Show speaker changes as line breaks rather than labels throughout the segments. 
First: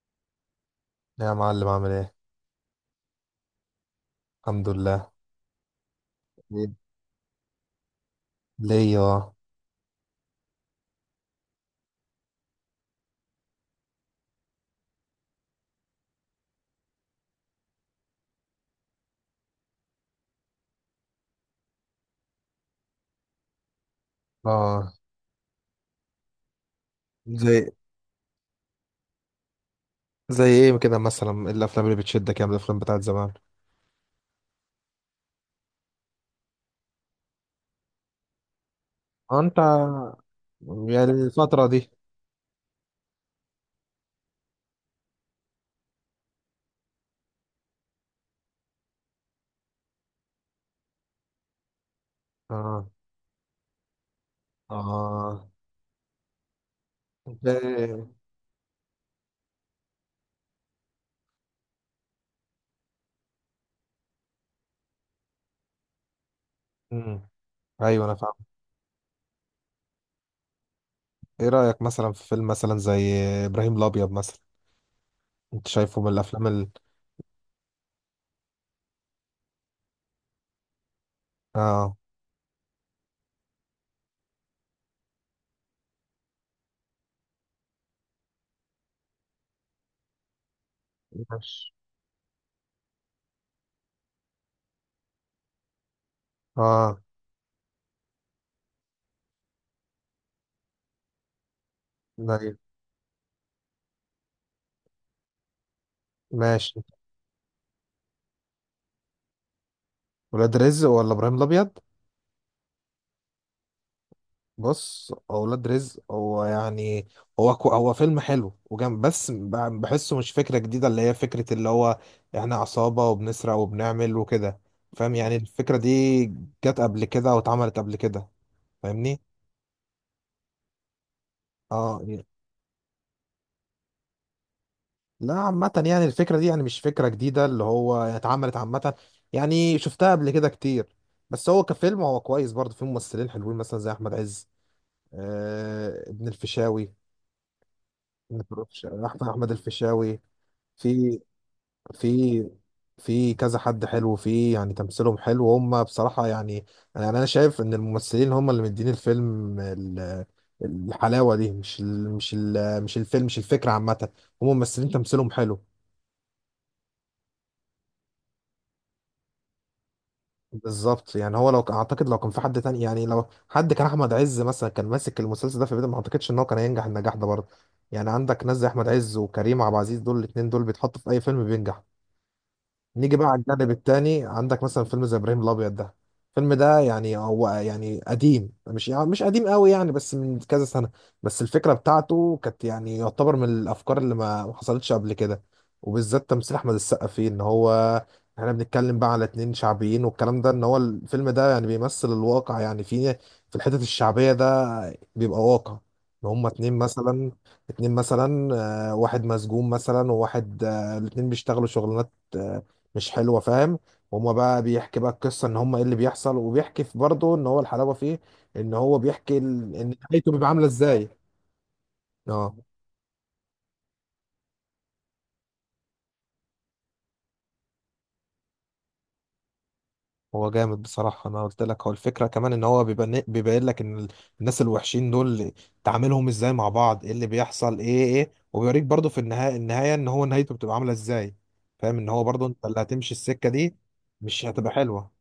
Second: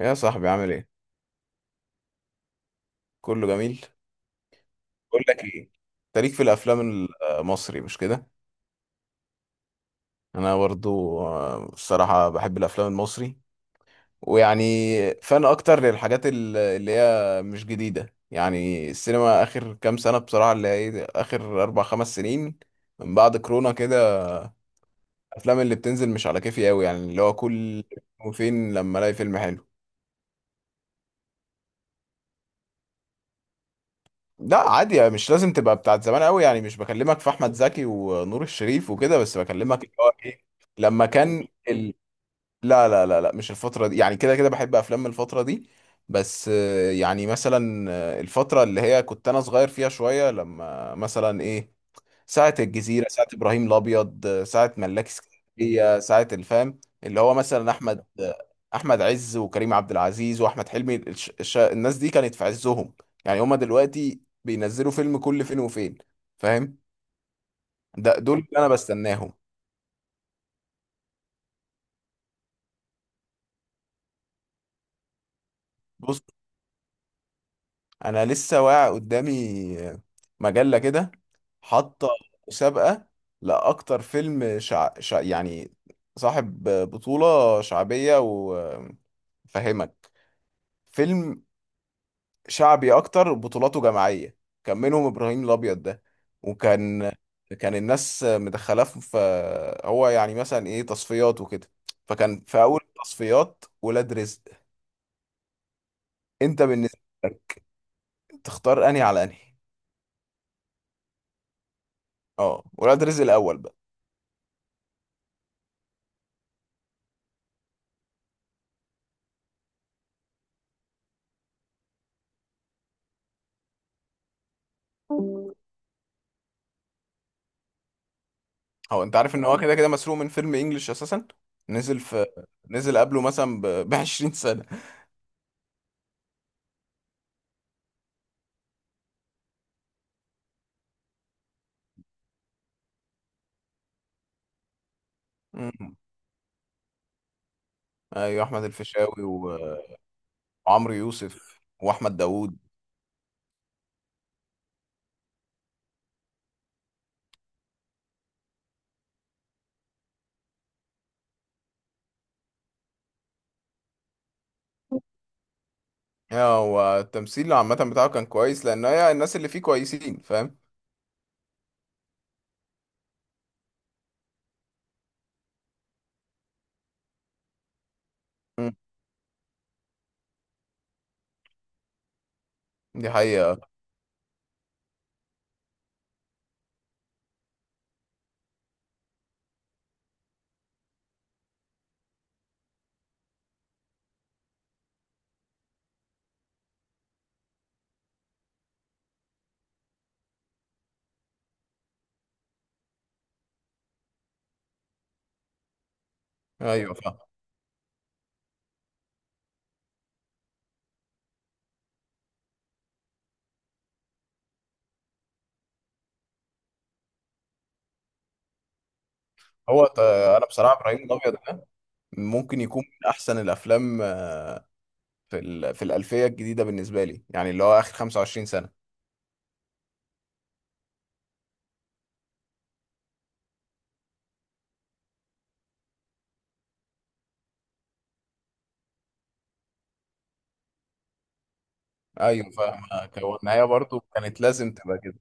يا صاحبي عامل ايه؟
لا يا معلم عامل ايه؟
كله جميل.
الحمد لله.
بقول لك ايه، انت ليك في
إيه؟
الافلام المصري؟ مش كده.
ليا، اه.
انا برضو الصراحه بحب الافلام المصري ويعني فان اكتر للحاجات اللي هي مش جديده، يعني السينما اخر كام سنه، بصراحه اللي هي اخر اربع خمس سنين، من بعد كورونا كده.
اه.
الافلام اللي بتنزل مش على كيفي قوي، يعني اللي هو
زي
كل فين لما الاقي فيلم حلو.
زي ايه كده، مثلا إيه الافلام اللي بتشدك يعني؟ من الافلام بتاعت زمان؟
لا عادي، يعني مش لازم تبقى بتاعت زمان قوي، يعني مش بكلمك في احمد زكي ونور الشريف وكده، بس
انت
بكلمك اللي هو ايه، لما
يعني
كان
الفترة دي.
لا لا لا لا، مش الفترة دي، يعني كده كده بحب افلام من الفترة دي، بس يعني مثلا الفترة اللي هي كنت انا صغير فيها شوية، لما مثلا ايه، ساعة
اه.
الجزيرة، ساعة إبراهيم الأبيض، ساعة ملاك
اه.
اسكندرية، ساعة الفام، اللي هو
انت
مثلا
إيه؟
أحمد عز وكريم عبد العزيز وأحمد حلمي، الناس دي كانت في عزهم. يعني هما دلوقتي بينزلوا فيلم كل فين وفين، فاهم؟
مم. ايوه انا
ده
فاهم.
دول اللي أنا بستناهم.
ايه رأيك مثلا في فيلم مثلا زي ابراهيم الابيض مثلا؟ انت شايفه من
بص،
الافلام ال...
أنا لسه واقع قدامي مجلة كده،
اه.
حاطة مسابقة لأكتر فيلم يعني صاحب بطولة شعبية، و فهمك، فيلم
ماشي.
شعبي اكتر بطولاته جماعيه. كان منهم ابراهيم الابيض ده،
اه.
وكان كان الناس مدخلاه في، هو يعني مثلا ايه، تصفيات وكده. فكان
زي
في اول التصفيات ولاد رزق. انت
ماشي.
بالنسبه لك تختار انهي على انهي؟
ولاد رزق ولا ابراهيم الابيض؟
اه ولاد رزق الاول بقى.
بص، اولاد رزق هو يعني هو فيلم حلو وجامد، بس بحسه مش فكره جديده، اللي هي فكره اللي هو احنا عصابه وبنسرق وبنعمل وكده. فاهم يعني الفكره دي جت قبل كده او اتعملت قبل كده،
هو انت
فاهمني؟
عارف ان هو كده كده مسروق من فيلم انجلش اساسا،
اه
نزل
ي-
في، نزل قبله مثلا ب 20 سنه.
لا عامه، يعني الفكره دي يعني مش فكره جديده، اللي هو اتعملت عامه، يعني شفتها قبل كده كتير. بس هو كفيلم هو كويس، برضه فيه ممثلين حلوين مثلا زي احمد عز،
مم.
آه، ابن الفيشاوي. ابن
ايوه احمد
الفيشاوي- احمد
الفيشاوي
أحمد الفيشاوي.
وعمرو
في
يوسف واحمد
في
داوود.
في كذا حد حلو فيه، يعني تمثيلهم حلو هم بصراحة. يعني يعني أنا شايف إن الممثلين هم اللي مدين الفيلم الحلاوة دي، مش الفيلم، مش الفكرة عامة. هم ممثلين تمثيلهم حلو.
هو التمثيل عامة بتاعه كان كويس، لأن هي الناس اللي فيه كويسين، فاهم؟
بالظبط، يعني هو أعتقد لو كان في حد تاني، يعني لو حد كان أحمد عز مثلا كان ماسك المسلسل ده في بداية، ما أعتقدش إن هو كان هينجح النجاح ده برضه. يعني عندك ناس زي
مم.
أحمد عز وكريم عبد العزيز، دول الاتنين دول بيتحطوا في أي فيلم بينجح.
دي
نيجي بقى على
حقيقة.
الجانب التاني، عندك مثلا فيلم زي ابراهيم الابيض ده. الفيلم ده يعني هو يعني قديم، مش يعني مش قديم قوي يعني، بس من كذا سنه. بس الفكره بتاعته كانت يعني يعتبر من الافكار اللي ما حصلتش قبل كده، وبالذات تمثيل احمد السقا فيه. ان هو احنا بنتكلم بقى على اتنين شعبيين، والكلام ده ان هو الفيلم ده يعني بيمثل الواقع، يعني في الحتت الشعبيه ده بيبقى واقع. ان هما اتنين
أيوة فاهم.
مثلا، اتنين مثلا، واحد مسجون مثلا وواحد، الاتنين بيشتغلوا شغلانات، مش حلوه، فاهم؟ هما بقى بيحكي بقى القصه ان هما ايه اللي بيحصل، وبيحكي في برضه ان هو الحلاوه فيه ان هو بيحكي ال...
هو
ان
ت-
نهايته
أنا
بيبقى عامله
بصراحة إبراهيم
ازاي.
الأبيض ده
اه.
ممكن يكون من أحسن الأفلام في في الألفية الجديدة بالنسبة لي، يعني اللي هو آخر 25 سنة.
هو جامد بصراحه. انا قلت لك هو الفكره كمان ان هو بيبين لك ان الناس الوحشين دول تعاملهم ازاي مع بعض، ايه اللي بيحصل، ايه، وبيوريك برضه في النهايه، النهايه ان هو نهايته بتبقى عامله ازاي، فاهم؟ ان هو برضه
أيوة
انت اللي
فاهم.
هتمشي
هو
السكه
النهاية
دي،
برضو كانت
مش هتبقى
لازم تبقى
حلوه.
كده.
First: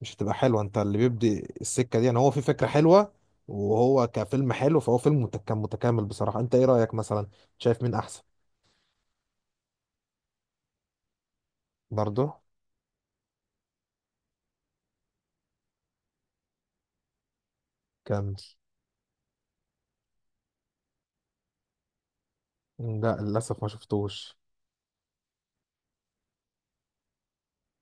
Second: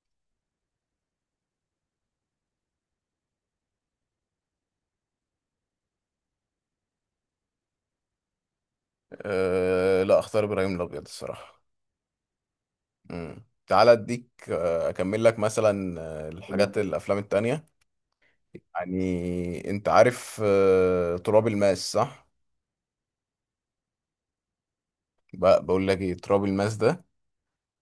مش هتبقى حلوه. انت اللي بيبدي السكه دي، يعني هو في فكره حلوه، وهو كفيلم حلو، فهو فيلم كان متكامل بصراحه. انت ايه رايك مثلا؟ شايف مين احسن؟
لا أختار إبراهيم الأبيض الصراحة.
برضه
مم. تعالى أديك أكمل لك مثلا الحاجات الأفلام التانية.
كان.
يعني أنت عارف تراب الماس، صح؟
لا للاسف ما شفتوش.
بقى بقول لك ايه، تراب الماس ده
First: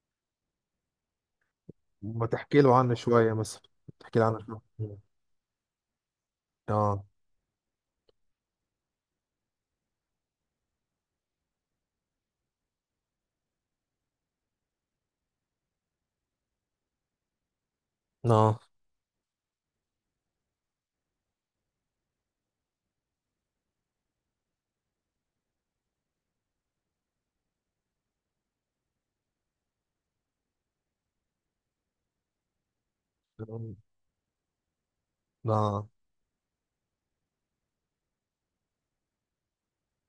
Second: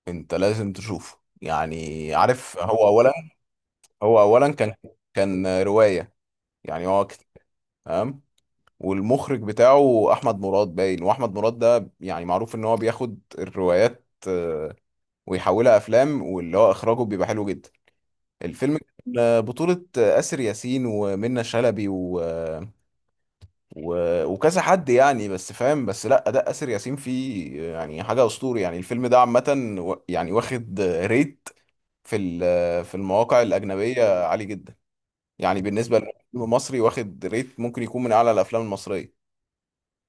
انت لازم تشوفه. يعني
ما
عارف،
تحكي له
هو
عنه
اولا،
شويه مثلا، تحكي
هو
له عنه
اولا كان
شويه.
كان روايه، يعني
اه.
تمام. والمخرج بتاعه احمد مراد، باين. واحمد مراد ده يعني معروف ان هو بياخد الروايات ويحولها افلام، واللي هو اخراجه بيبقى حلو جدا.
اه.
الفيلم كان بطولة آسر ياسين ومنة شلبي و... وكذا حد يعني، بس فاهم، بس لا اداء اسر ياسين فيه يعني حاجه اسطوري. يعني الفيلم ده عامه يعني واخد ريت في في المواقع الاجنبيه عالي جدا، يعني
اه.
بالنسبه للفيلم المصري واخد ريت ممكن يكون من اعلى الافلام المصريه.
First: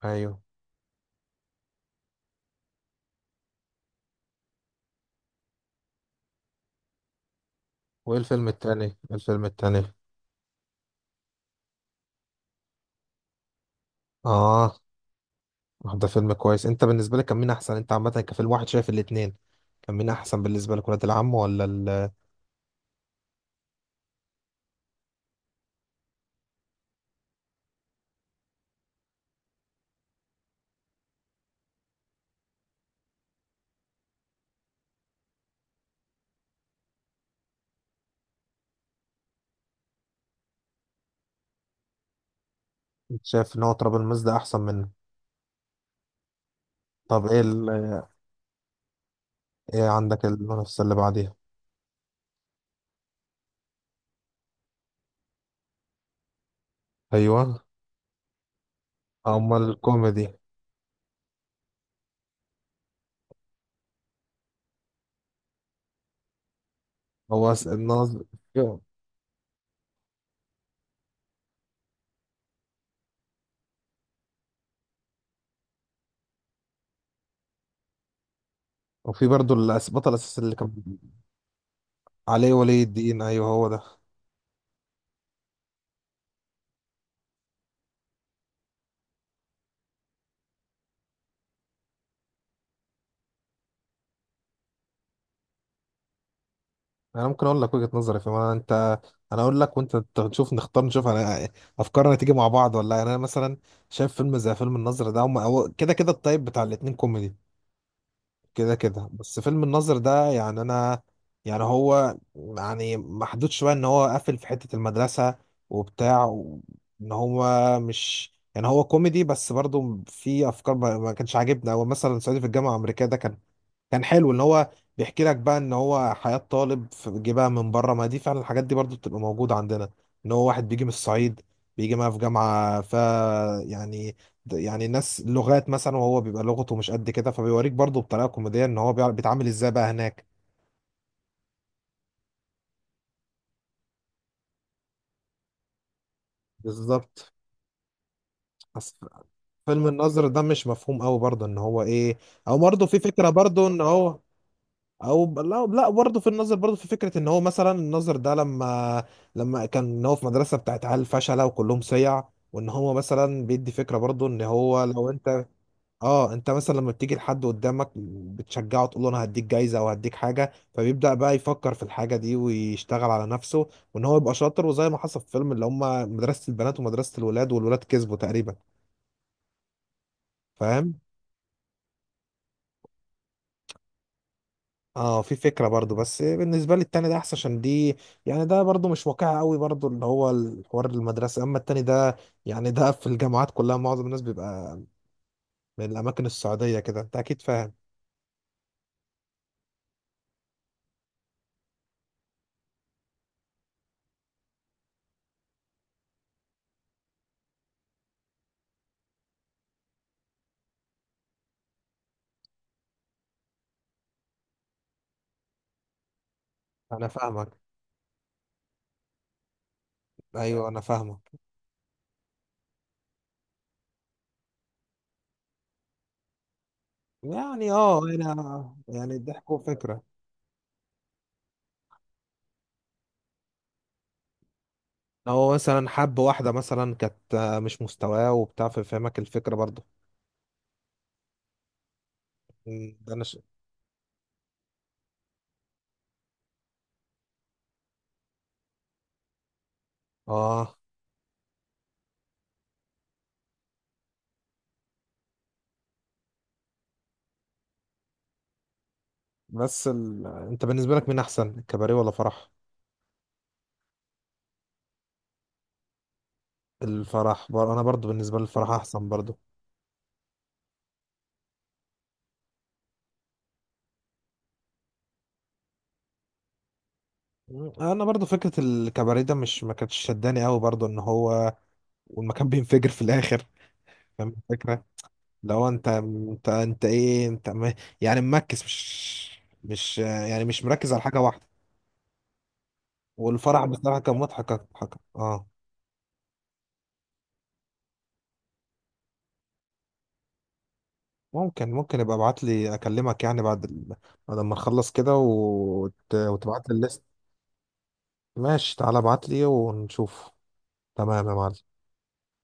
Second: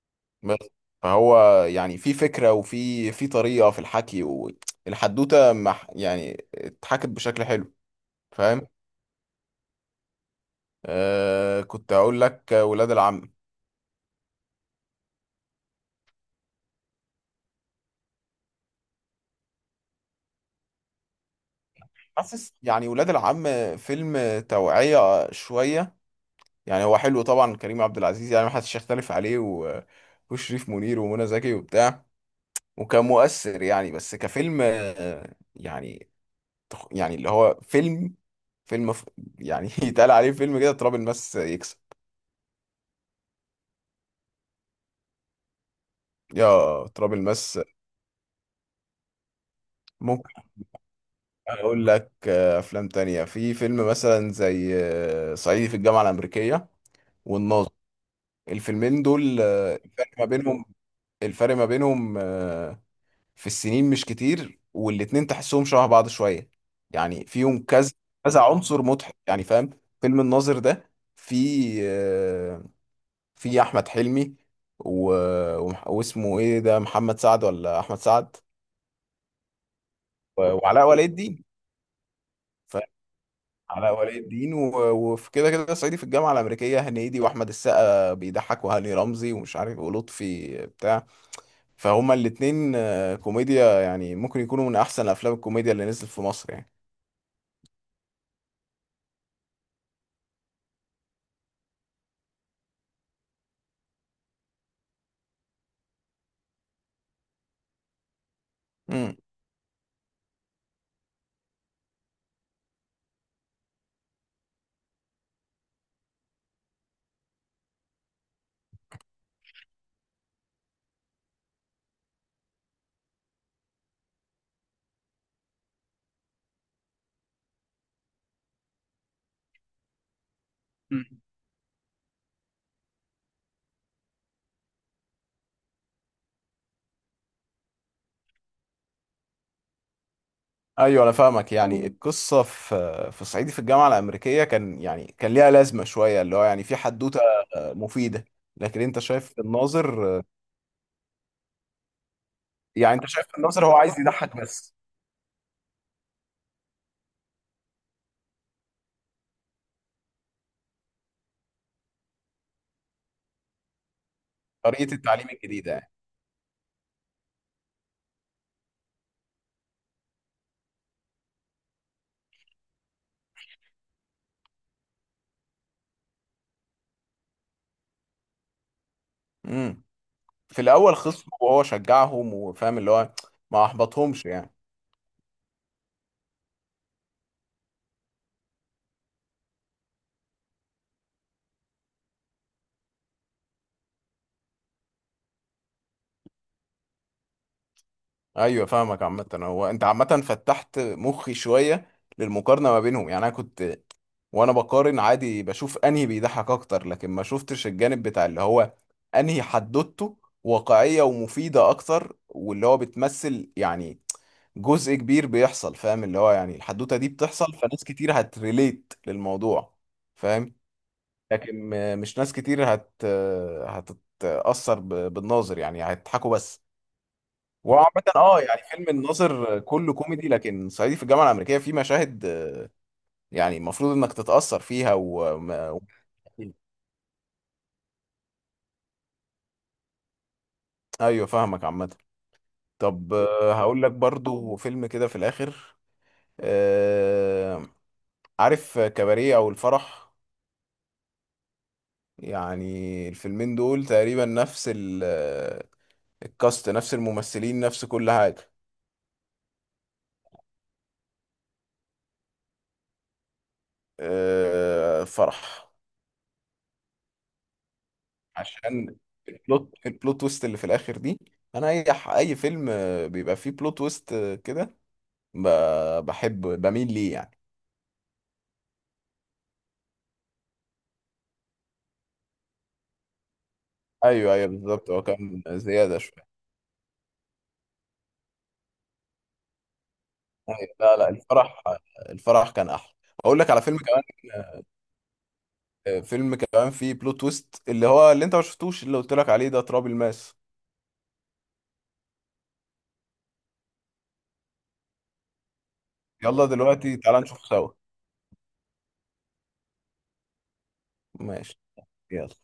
ايوه.
بس فهو يعني في فكره، وفي في طريقه في الحكي، والحدوته يعني اتحكت بشكل حلو،
وايه الفيلم
فاهم؟
التاني إيه الفيلم التاني
آه كنت اقول لك، ولاد العم.
اه، ده فيلم كويس. انت بالنسبه لك كان مين احسن؟ انت عامه كفيلم واحد، شايف الاتنين كان مين احسن بالنسبه لك، ولاد العم ولا ال...؟
حاسس يعني ولاد العم فيلم توعيه شويه، يعني هو حلو طبعا، كريم عبد العزيز يعني ما حدش يختلف عليه وشريف منير ومنى زكي وبتاع، وكان مؤثر يعني. بس كفيلم يعني يعني اللي هو فيلم فيلم ف... يعني يتقال عليه فيلم كده، تراب الماس يكسب.
شايف ان هو تراب الماس ده احسن منه؟
يا تراب
طب ايه
الماس.
ال... ايه عندك
ممكن
المنافسة اللي بعديها؟
اقول لك افلام تانية، في فيلم مثلا زي صعيدي في الجامعة الأمريكية،
ايوه.
والناظر. الفيلمين دول
امال
الفرق ما
الكوميدي؟
بينهم، الفرق ما بينهم في السنين مش كتير، والاتنين تحسهم شبه بعض شوية. يعني
هو
فيهم كذا
الناظر.
كذا عنصر مضحك، يعني فاهم؟ فيلم الناظر ده في آه، في أحمد حلمي و... واسمه ايه ده، محمد سعد ولا أحمد سعد،
وفي برضو البطل الاساسي اللي كان
وعلاء ولي الدين،
عليه ولي
فاهم؟
الدين، ايوه هو ده.
علاء ولي الدين، وفي كده كده صعيدي في الجامعة الأمريكية، هنيدي وأحمد السقا بيضحك وهاني رمزي ومش عارف ولطفي بتاع. فهما الاتنين كوميديا، يعني ممكن يكونوا من أحسن أفلام الكوميديا اللي نزلت في مصر يعني.
انا ممكن اقول لك وجهة نظري، في ما انت، انا اقول لك وانت نشوف، نختار نشوف انا افكارنا تيجي مع بعض ولا لا. يعني انا مثلا شايف فيلم زي فيلم الناظر ده، هم هو كده كده الطيب بتاع الاتنين كوميدي، كده كده،
مم.
بس فيلم الناظر ده يعني انا يعني هو يعني محدود شويه، ان هو قافل في حته المدرسه وبتاع ان هو مش، يعني هو كوميدي بس برضه في افكار ما كانش عاجبنا. هو مثلا صعيدي في الجامعه الامريكيه ده كان، كان حلو، اللي هو بيحكي لك بقى ان هو حياة طالب جه بقى من بره، ما دي فعلا الحاجات دي برضو بتبقى موجودة عندنا، ان هو واحد بيجي من
مم.
الصعيد، بيجي معاه في جامعة ف، يعني يعني ناس لغات مثلا، وهو بيبقى لغته مش قد كده، فبيوريك برضو بطريقة كوميدية ان هو بيعرف بيتعامل ازاي بقى هناك.
ايوه انا فاهمك، يعني القصه في في صعيدي في الجامعه الامريكيه كان يعني كان ليها لازمه شويه، اللي هو يعني في حدوته
بالظبط.
مفيده. لكن
أص-
انت شايف في
فيلم
الناظر،
النظر ده مش مفهوم قوي برضه ان هو ايه، او برضه
يعني
في
انت شايف
فكرة
في الناظر
برضه
هو
ان
عايز
هو،
يضحك بس،
او لا لا، برضه في النظر برضه في فكره ان هو مثلا النظر ده لما، لما كان إن هو في مدرسه بتاعت عيال فشله وكلهم صيع، وان هو مثلا بيدي فكره برضه ان هو
طريقه
لو
التعليم
انت.
الجديده يعني.
اه، انت مثلا لما بتيجي لحد قدامك بتشجعه، تقول له انا هديك جايزه او هديك حاجه، فبيبدا بقى يفكر في الحاجه دي ويشتغل على نفسه وان هو يبقى شاطر، وزي ما حصل في فيلم اللي هم مدرسه البنات ومدرسه الولاد، والولاد كسبوا تقريبا،
امم، في الاول
فاهم؟
خصمه وهو شجعهم، وفاهم اللي هو ما احبطهمش يعني.
اه، في فكرة برضو، بس بالنسبة لي التاني ده احسن، عشان دي، يعني ده برضو مش واقعي قوي برضو اللي هو الحوار المدرسة، اما التاني ده يعني ده في الجامعات كلها معظم الناس بيبقى من الاماكن السعودية كده، انت اكيد فاهم.
ايوه فاهمك. عامة هو انت عامة فتحت مخي شوية للمقارنة ما بينهم، يعني انا كنت وانا بقارن عادي بشوف انهي بيضحك اكتر، لكن ما شفتش الجانب بتاع اللي هو انهي حدوته واقعية ومفيدة اكتر، واللي هو بتمثل يعني جزء كبير بيحصل، فاهم اللي هو يعني الحدوتة
انا
دي بتحصل
فاهمك.
فناس كتير هتريليت للموضوع، فاهم؟
ايوه انا فاهمك.
لكن مش ناس كتير هت هتتأثر بالناظر، يعني هيضحكوا بس.
يعني اه،
وعامة اه يعني
انا
فيلم
يعني الضحك هو
الناظر كله
فكرة.
كوميدي، لكن صعيدي في الجامعة الأمريكية فيه مشاهد يعني المفروض إنك تتأثر فيها
هو
و...
مثلا حب واحدة مثلا كانت، مش مستواه وبتاع، فاهمك الفكرة برضو.
أيوه فاهمك عامة.
مم، ده
طب
انا ش...
هقول لك برضو فيلم كده في الآخر، آه، عارف كباريه أو الفرح؟
اه.
يعني الفيلمين دول تقريبا نفس الكاست، نفس الممثلين، نفس كل حاجة.
بس ال... انت بالنسبة لك مين احسن، الكباريه ولا فرح؟
فرح،
الفرح بر... انا برضو بالنسبة لي الفرح
عشان
احسن برضو.
البلوت، البلوت تويست اللي في الاخر دي. انا اي اي فيلم بيبقى فيه بلوت تويست كده، بحب بميل ليه يعني.
انا برضو فكره الكباريه ده مش، ما كانتش شداني قوي برضو ان هو والمكان بينفجر في الاخر،
ايوه
فاهم
ايوه
الفكره؟
بالظبط، هو كان
لو انت
زياده شويه.
ايه انت م... يعني مركز، مش، مش يعني
أيوة.
مش مركز
لا
على
لا،
حاجه واحده.
الفرح، الفرح كان احلى. اقول لك على
والفرح
فيلم
بصراحه
كمان،
كان مضحك مضحك، اه.
فيلم كمان فيه بلوت تويست، اللي هو اللي انت ما شفتوش اللي قلت لك عليه ده، تراب الماس.
ممكن يبقى ابعت لي، اكلمك يعني بعد ال... بعد ما نخلص كده،
يلا
وتبعت لي
دلوقتي
الليست.
تعالى نشوف سوا.
ماشي، تعالى ابعت لي ونشوف. تمام يا
ماشي،
معلم.
يلا.